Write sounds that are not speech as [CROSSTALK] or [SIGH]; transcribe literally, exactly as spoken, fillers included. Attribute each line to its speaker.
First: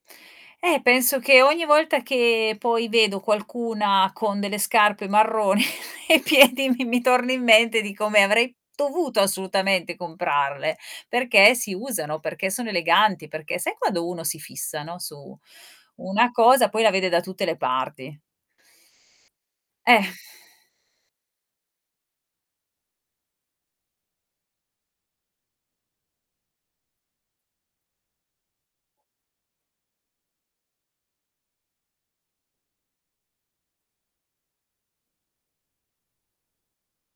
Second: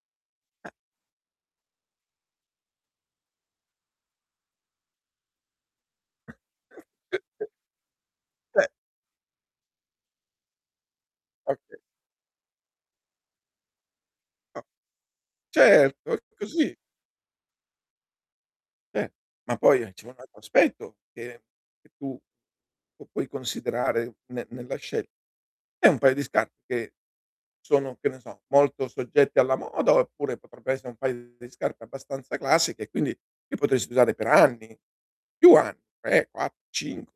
Speaker 1: Eh.
Speaker 2: Eh, penso che ogni volta che poi vedo qualcuna con delle scarpe marrone ai piedi mi mi torni in mente di come avrei
Speaker 1: ceh
Speaker 2: dovuto assolutamente comprarle, perché si
Speaker 1: Okay.
Speaker 2: usano, perché sono eleganti, perché sai quando uno si
Speaker 1: No.
Speaker 2: fissa, no, su
Speaker 1: Certo è
Speaker 2: una cosa
Speaker 1: così.
Speaker 2: poi la vede da tutte le parti.
Speaker 1: Eh, ma poi eh,
Speaker 2: Eh.
Speaker 1: ci vuole un altro
Speaker 2: [SIGHS]
Speaker 1: aspetto che tu puoi considerare ne nella scelta. È un paio di scarpe. che sono, che ne so molto soggette alla moda, oppure potrebbe essere un paio di scarpe abbastanza classiche e quindi li potresti usare per anni, più anni, tre, quattro, cinque.